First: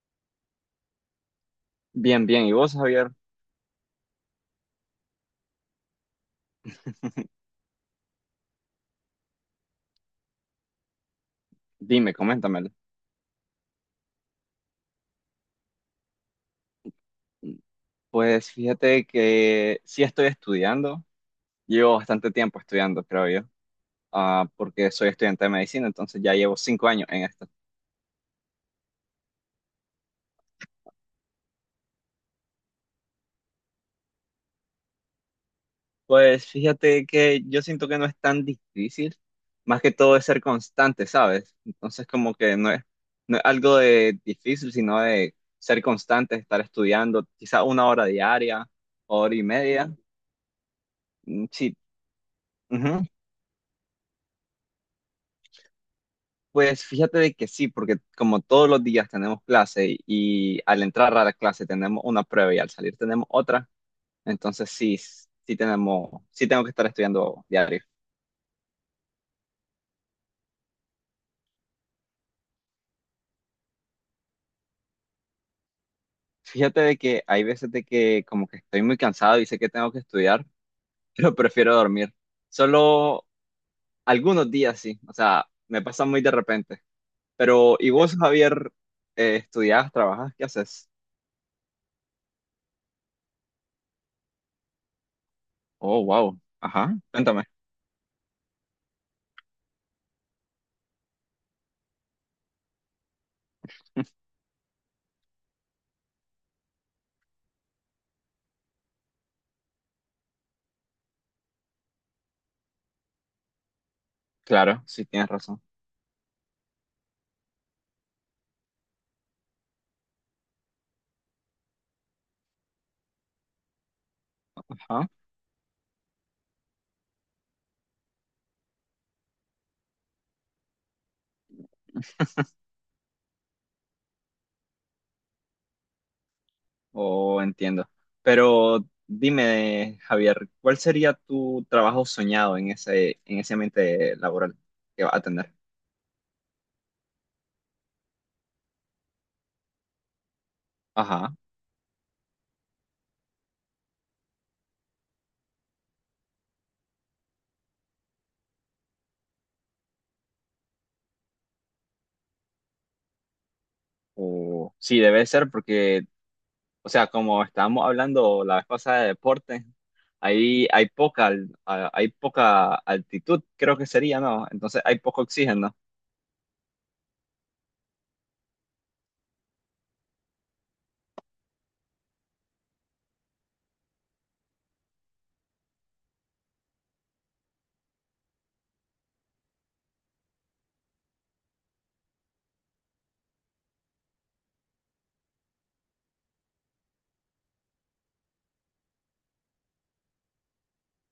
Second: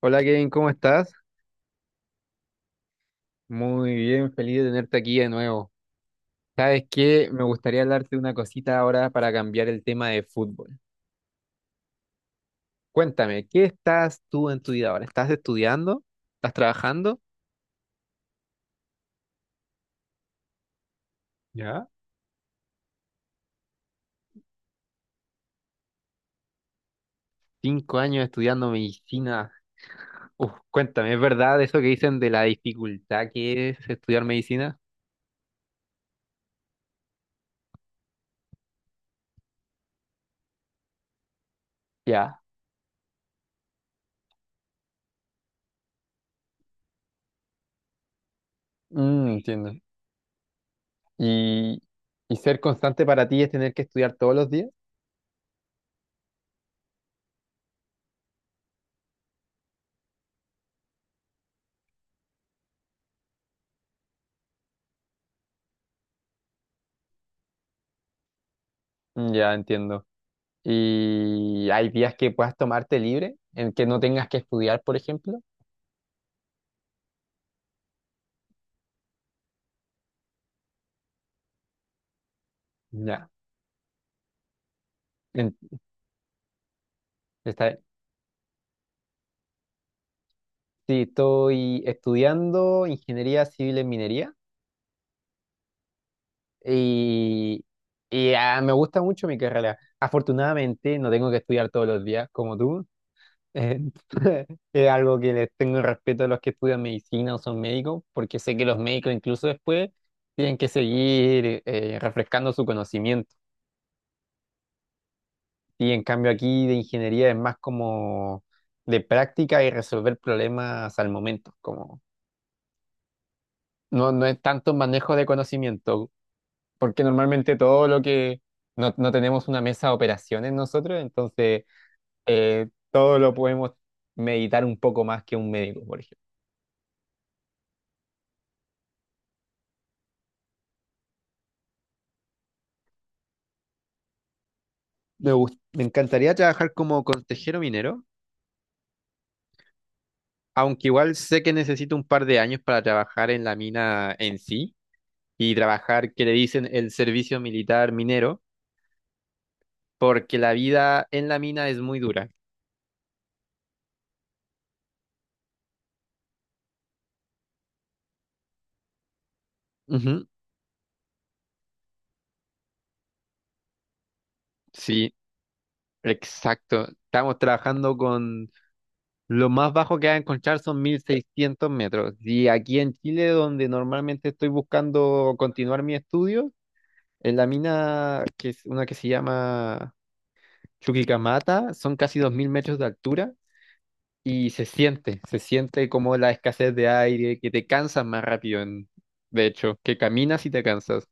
Hola Kevin, ¿cómo estás? Bien, bien. ¿Y vos, Javier? Muy bien, feliz de tenerte aquí de nuevo. ¿Sabes qué? Me gustaría hablarte de una cosita ahora para cambiar el tema de fútbol. Dime, coméntamelo. Cuéntame, ¿qué estás tú en tu vida ahora? ¿Estás estudiando? ¿Estás trabajando? Pues fíjate que sí estoy estudiando. ¿Ya? Llevo bastante tiempo estudiando, creo yo, porque soy estudiante de medicina, entonces ya llevo 5 años en esto. 5 años estudiando medicina. Uf, cuéntame, ¿es verdad eso que dicen de la dificultad que es estudiar medicina? Pues fíjate que yo siento que no es tan difícil, más que todo es ser constante, ¿sabes? Entonces como Ya. que no es algo de difícil, sino de ser constante, estar estudiando quizá una hora diaria, hora y Entiendo. media. Mm, sí. ¿Y, y ser constante para ti es tener que estudiar todos los días? Pues fíjate de que sí, porque como todos los días tenemos clase y al entrar a la clase tenemos una prueba y al salir tenemos otra, entonces sí, sí tengo que estar estudiando diario. Mm, ya, entiendo. Y hay días que puedas tomarte libre, en que no tengas que estudiar, por ejemplo. Fíjate de que hay veces de que como que estoy muy cansado y sé que tengo que estudiar, pero prefiero dormir. Solo Ya. algunos días sí, o sea, En- me pasa muy de repente. Pero, está, ¿y vos, Javier, estudiás, trabajas, qué haces? sí, estoy estudiando ingeniería civil en minería, Oh, wow, ajá, cuéntame. y, y me gusta mucho mi carrera. Afortunadamente no tengo que estudiar todos los días como tú. Eh, es algo que les tengo respeto a los que estudian medicina o son médicos, porque sé que los médicos incluso después tienen que seguir refrescando su conocimiento. Claro, sí tienes razón. Y en cambio aquí de ingeniería es más como de práctica y resolver problemas al momento, como no es tanto Ajá. manejo de conocimiento, porque normalmente todo lo que no tenemos una mesa de operaciones nosotros, entonces todo lo podemos meditar un poco más que un médico, por ejemplo. Oh, entiendo. Pero dime, Javier, ¿cuál sería tu trabajo soñado en ese ambiente laboral que vas a tener? Me encantaría trabajar como consejero minero, aunque igual Ajá. sé que necesito un par de años para trabajar en la mina en sí y trabajar, que le dicen, el servicio militar minero porque la vida en la mina es muy dura. O sí, debe ser porque, o sea, como estábamos hablando la vez pasada de deporte, Ujú. ahí hay poca altitud, creo que sería, ¿no? Entonces hay Sí, poco oxígeno. exacto. Estamos trabajando con lo más bajo que va a encontrar son 1.600 metros. Y aquí en Chile, donde normalmente estoy buscando continuar mi estudio, en la mina, que es una que se llama Chuquicamata, son casi 2.000 metros de altura y se siente como la escasez de aire, que te cansas más rápido, de hecho, que caminas y te cansas.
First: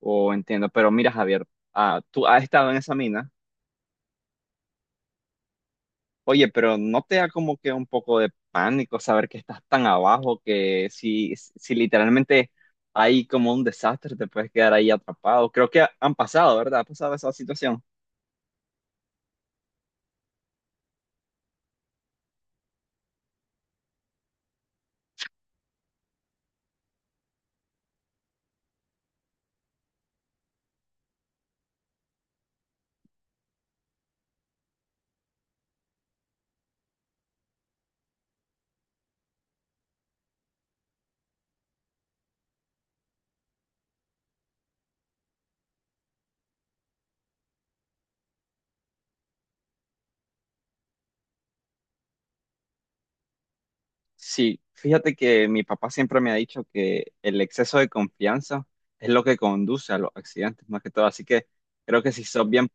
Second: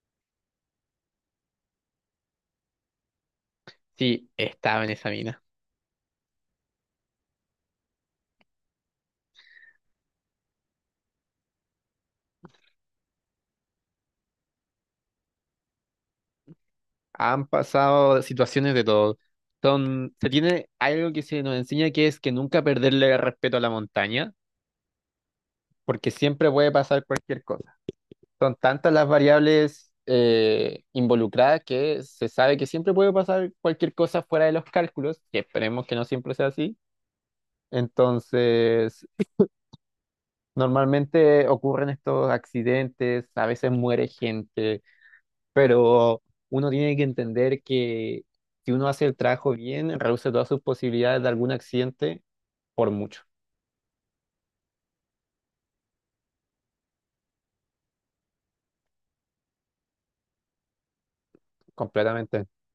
O entiendo. Pero mira, Javier, tú has estado en esa mina. Sí, estaba en esa mina. Oye, pero ¿no te da como que un poco de pánico saber que estás tan abajo que si literalmente hay como un desastre, te puedes quedar ahí atrapado? Creo que han pasado, ¿verdad? Ha pasado esa Han situación. pasado situaciones de todo. Se tiene algo que se nos enseña, que es que nunca perderle el respeto a la montaña, porque siempre puede pasar cualquier cosa. Son tantas las variables involucradas, que se sabe que siempre puede pasar cualquier cosa fuera de los cálculos, que esperemos que no siempre sea así. Entonces, normalmente ocurren estos accidentes, a veces muere gente, pero uno tiene que entender que si uno hace el trabajo bien, reduce todas sus posibilidades de algún accidente por mucho, Sí, fíjate que mi papá siempre me ha dicho que el exceso de confianza es lo que conduce a los accidentes, más que todo. Así que creo que si completamente. sos bien,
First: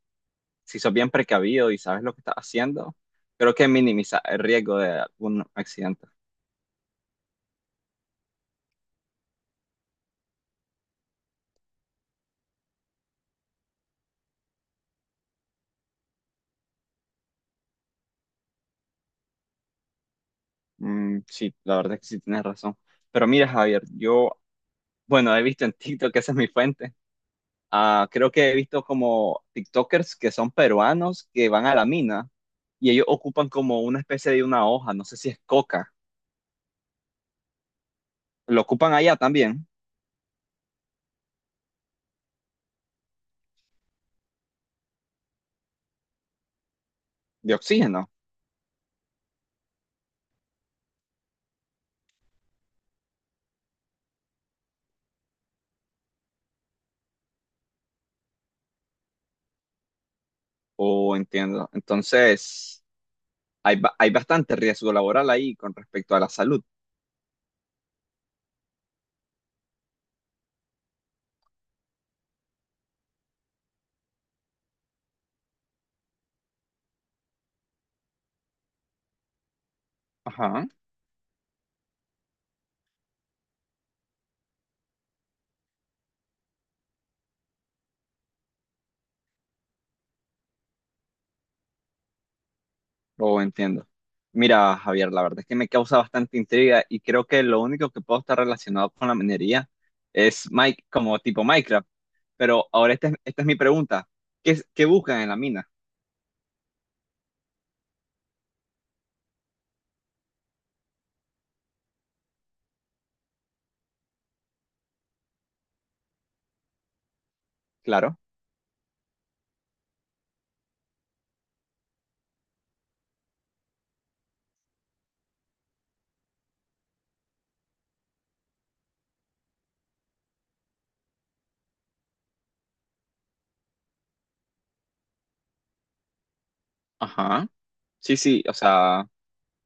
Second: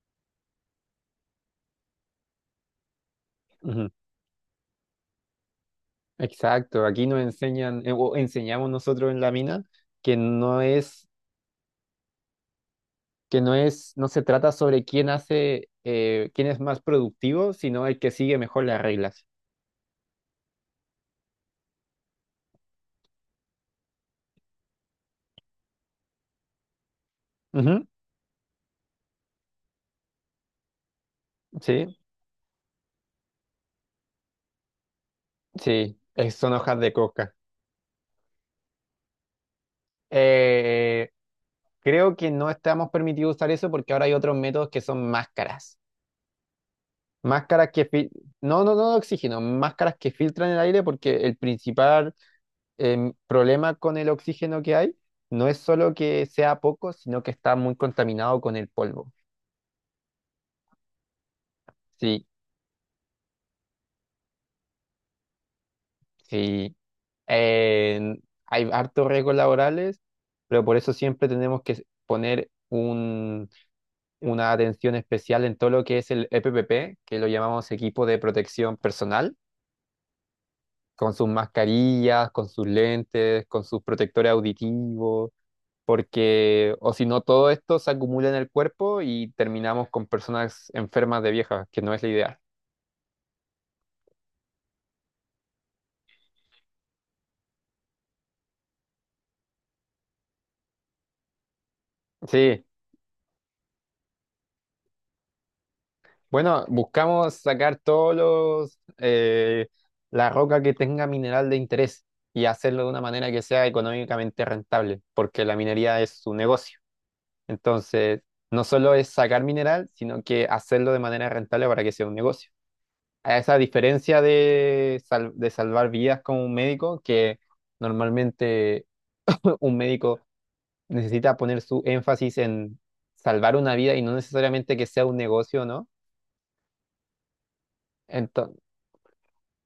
si sos bien precavido y sabes lo que estás haciendo, creo que Ujú. minimiza el riesgo de algún accidente. Exacto, aquí nos enseñan, o enseñamos nosotros en la mina, que no es, que no es, no se trata sobre quién hace, quién es más productivo, sino el que sigue mejor las reglas. Mm, sí, la verdad es que sí tienes razón. Pero mira, Javier, yo Bueno, he visto en TikTok, que esa es mi fuente. Ujú. Ah, creo que he visto como TikTokers que son peruanos que van a la Sí, mina y ellos ocupan como una especie de una hoja, no sé si es coca. sí, son hojas de coca. Lo ocupan allá también. Eh, Creo que no estamos permitidos usar eso porque ahora hay otros métodos, que son máscaras. De Máscaras que oxígeno. No, no, no de oxígeno, máscaras que filtran el aire, porque el principal problema con el oxígeno que hay no es solo que sea poco, sino que está muy contaminado con el polvo. O, entiendo. Sí, Entonces, hay bastante riesgo laboral ahí con respecto a la salud. sí. eh, Hay hartos riesgos laborales, pero por eso siempre tenemos que poner una atención especial en todo lo que es el EPPP, que lo llamamos equipo de protección personal, Ajá. con sus mascarillas, con sus lentes, con sus protectores auditivos, porque o si no todo esto se acumula en el cuerpo y terminamos con personas enfermas de viejas, que no es la idea. Lo entiendo. Mira, Javier, la verdad es que me causa bastante intriga y creo que lo único que puedo estar relacionado con la minería es Mike, como tipo Minecraft. Sí, Pero ahora esta es mi pregunta. ¿Qué buscan en la mina? bueno, buscamos sacar todos los, la roca que tenga mineral de interés y hacerlo de una manera que sea económicamente rentable, porque la minería es su negocio. Claro. Entonces, no solo es sacar mineral, sino que hacerlo de manera rentable para que sea un negocio. A esa diferencia de salvar vidas como un médico, que normalmente un médico necesita poner su énfasis en salvar una vida y no necesariamente que sea un negocio, ¿no? Ajá. Sí, sí, o Entonces, sea,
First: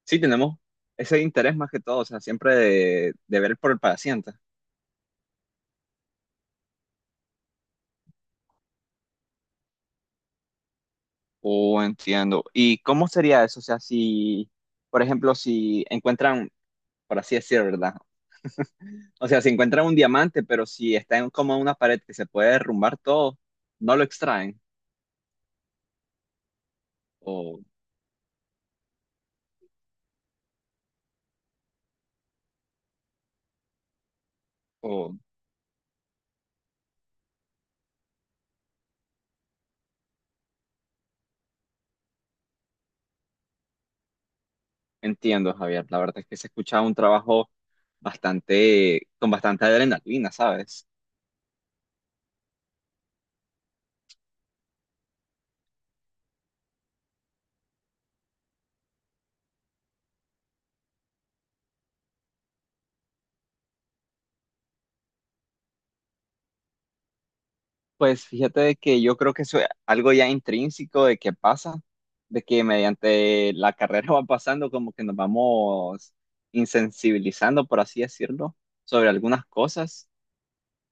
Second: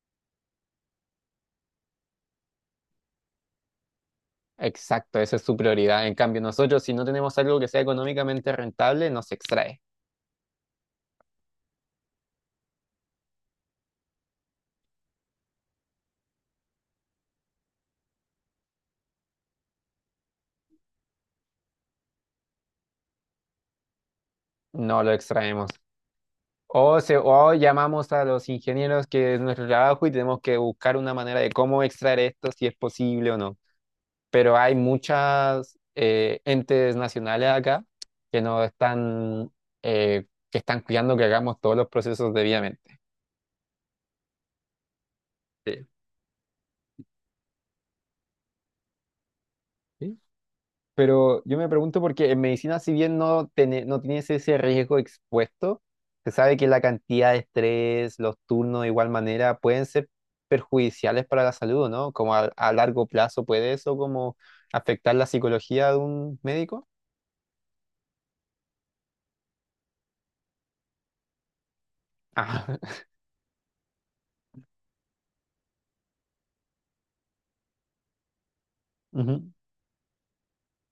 sí tenemos ese interés más que todo, o sea, siempre de ver por el paciente. exacto, esa es su prioridad. En cambio, nosotros, si no tenemos algo que sea económicamente rentable, no se extrae. Oh, entiendo. ¿Y cómo sería eso? O sea, por ejemplo, si encuentran, por así decir, ¿verdad? O sea, si encuentran un diamante, pero si está en como una pared que se puede derrumbar todo, no lo extraen. No lo extraemos. O O, llamamos a los ingenieros, que es nuestro trabajo, y tenemos que buscar una manera de cómo extraer esto, si es posible o no. Pero hay o, muchas entes nacionales acá que nos están, que están cuidando que hagamos todos los procesos debidamente. entiendo, Javier. Sí. La verdad es que se escucha un trabajo con bastante Sí, adrenalina, ¿sabes? pero yo me pregunto, porque en medicina, si bien no, no tienes ese riesgo expuesto, se sabe que la cantidad de estrés, los turnos, de igual manera pueden ser perjudiciales para la salud, ¿no? Como a largo plazo puede eso como afectar la psicología de un médico. Pues fíjate de que yo creo que eso es algo ya intrínseco de que pasa, de que Ah. mediante la carrera va pasando como que nos vamos insensibilizando, por así decirlo, sobre algunas Ujú. cosas.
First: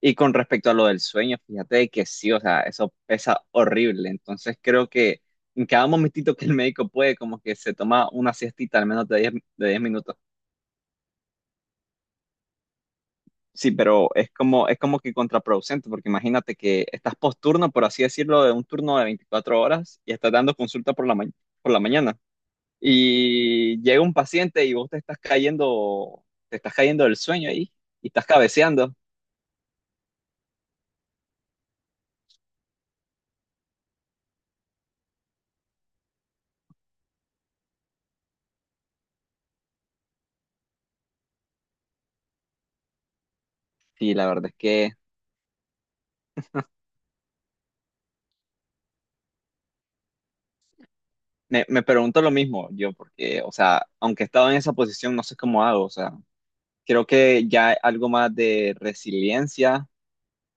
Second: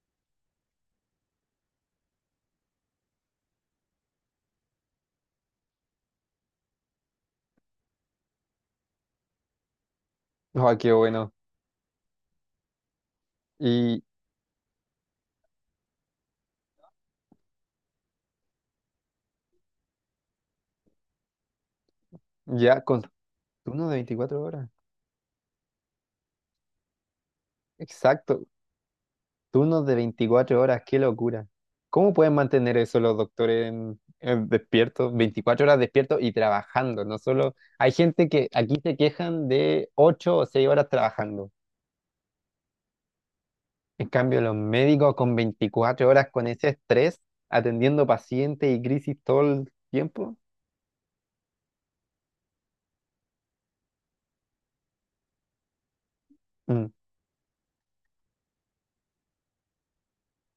Y con respecto a lo del sueño, fíjate de que sí, o sea, eso pesa horrible. Entonces creo que en cada momentito que el médico puede, como que se toma una siestita al menos de 10 minutos. Ah, qué bueno. Sí, Y pero es como que contraproducente, porque imagínate que estás posturno, por así decirlo, de un turno de 24 horas y estás dando consulta por la mañana. ya con Y turnos de llega un 24 paciente horas. y vos te estás cayendo del sueño ahí y estás Exacto. cabeceando. Turnos de 24 horas, qué locura. ¿Cómo pueden mantener eso los doctores en despiertos, 24 horas despiertos y trabajando? No solo hay gente que aquí se quejan de 8 o 6 horas trabajando. En Y la cambio, verdad es los que médicos con 24 horas con ese estrés, atendiendo pacientes y crisis todo el tiempo. me pregunto lo mismo yo, porque, o sea, aunque he estado en esa posición, no sé cómo hago, o sea, Mm, creo que ya algo más de resiliencia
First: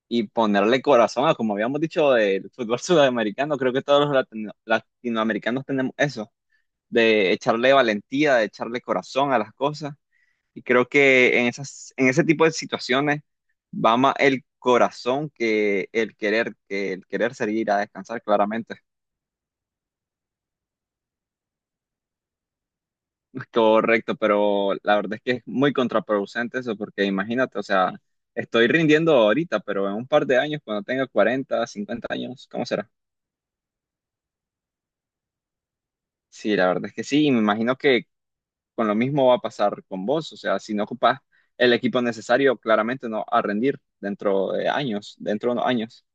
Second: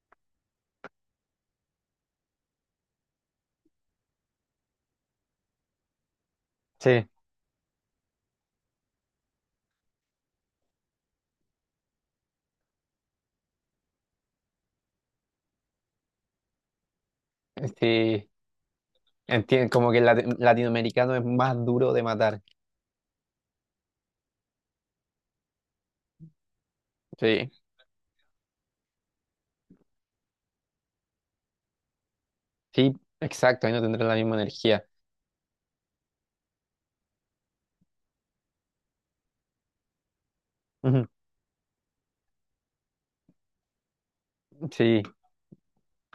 y ponerle corazón a, como habíamos dicho, del fútbol sudamericano. Creo que todos los latinoamericanos tenemos eso, sí, de echarle valentía, de echarle corazón a las cosas. Y creo que en ese tipo de situaciones va más el corazón que el querer salir a descansar, sí, claramente. entiendo, como que el latinoamericano es más duro de matar. Correcto, pero la verdad es que es muy contraproducente eso, porque Sí, imagínate, o sea, estoy rindiendo ahorita, pero en un par de años, cuando tenga 40 50 años, ¿cómo será? sí, exacto, ahí no tendrán la misma energía. Sí, la verdad es que sí, y me imagino que con lo mismo va a pasar con vos, o sea, si no Ujú. ocupas el equipo necesario, claramente no a rendir Sí. Dentro de unos años.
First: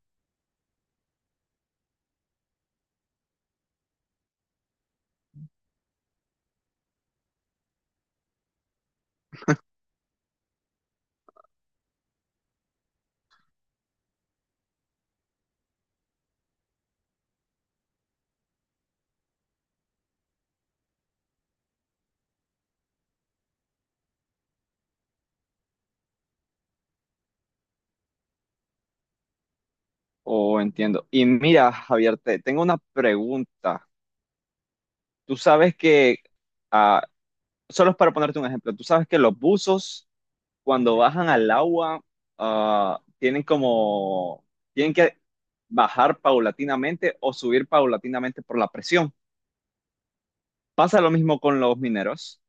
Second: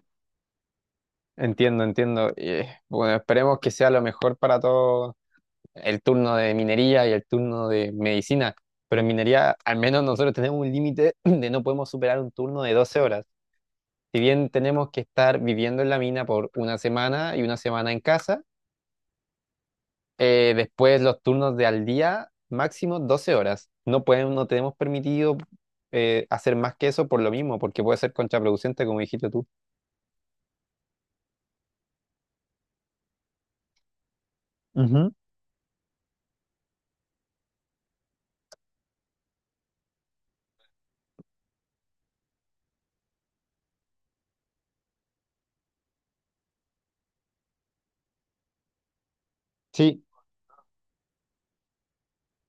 Entiendo, entiendo. Y, bueno, esperemos que sea lo mejor para todos, el turno de minería y el turno de medicina. Pero en minería, al menos nosotros tenemos un límite de, no podemos superar un turno de 12 horas. Si bien tenemos que estar viviendo en la mina por una semana y una semana en casa, después los turnos de al día, máximo 12 horas. No pueden, no tenemos permitido hacer más que eso por lo mismo, porque puede ser contraproducente, como dijiste tú. Oh, entiendo. Y mira, Javier, te tengo una pregunta. Ujú. Tú sabes que, ah, solo es para ponerte un ejemplo, tú sabes que los buzos cuando bajan al agua ah, tienen como, tienen que bajar paulatinamente o subir paulatinamente por la presión. Sí. ¿Pasa lo mismo con los mineros?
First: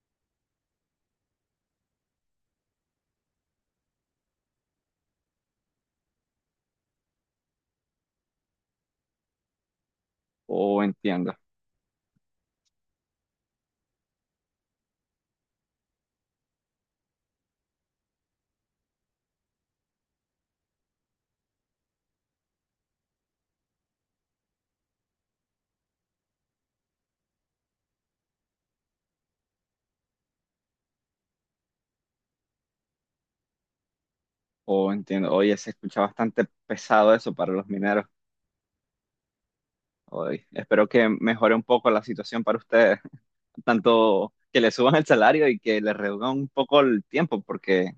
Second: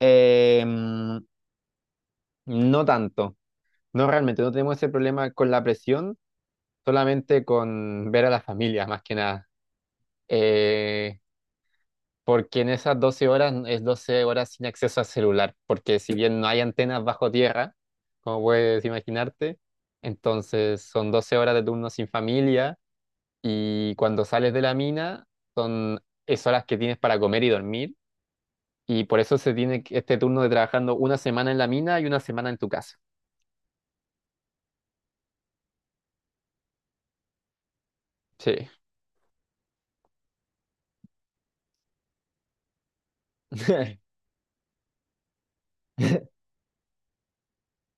Em, no tanto. No, realmente no tenemos ese problema con la presión, solamente con ver a la familia, más que nada. O, Eh, entiendo. Porque en esas 12 horas es 12 horas sin acceso a celular, porque si bien no hay antenas bajo tierra, como puedes imaginarte, entonces son 12 horas de turno sin familia, y cuando sales de la mina son es horas que tienes para comer y dormir, y por eso se tiene este turno de trabajando una semana en la mina y una semana en tu casa. Oh, entiendo. Oye, se escucha bastante pesado eso para los mineros. Sí. Oye, espero que mejore un poco la situación para ustedes, tanto que le suban el salario y que le reduzcan un poco el tiempo, porque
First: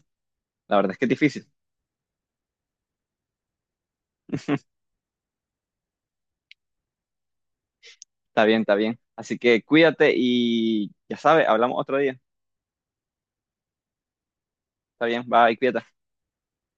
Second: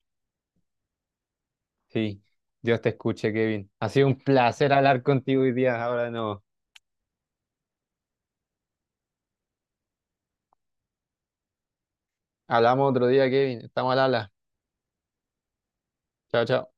la verdad es que es difícil. Sí, Dios te escuche, Kevin. Ha sido un placer hablar contigo hoy día. Ahora no. Está bien, está bien. Así que cuídate y ya sabes, hablamos otro día. Hablamos otro día, Kevin. Estamos al habla. Está bien, bye, cuídate. Chao, chao.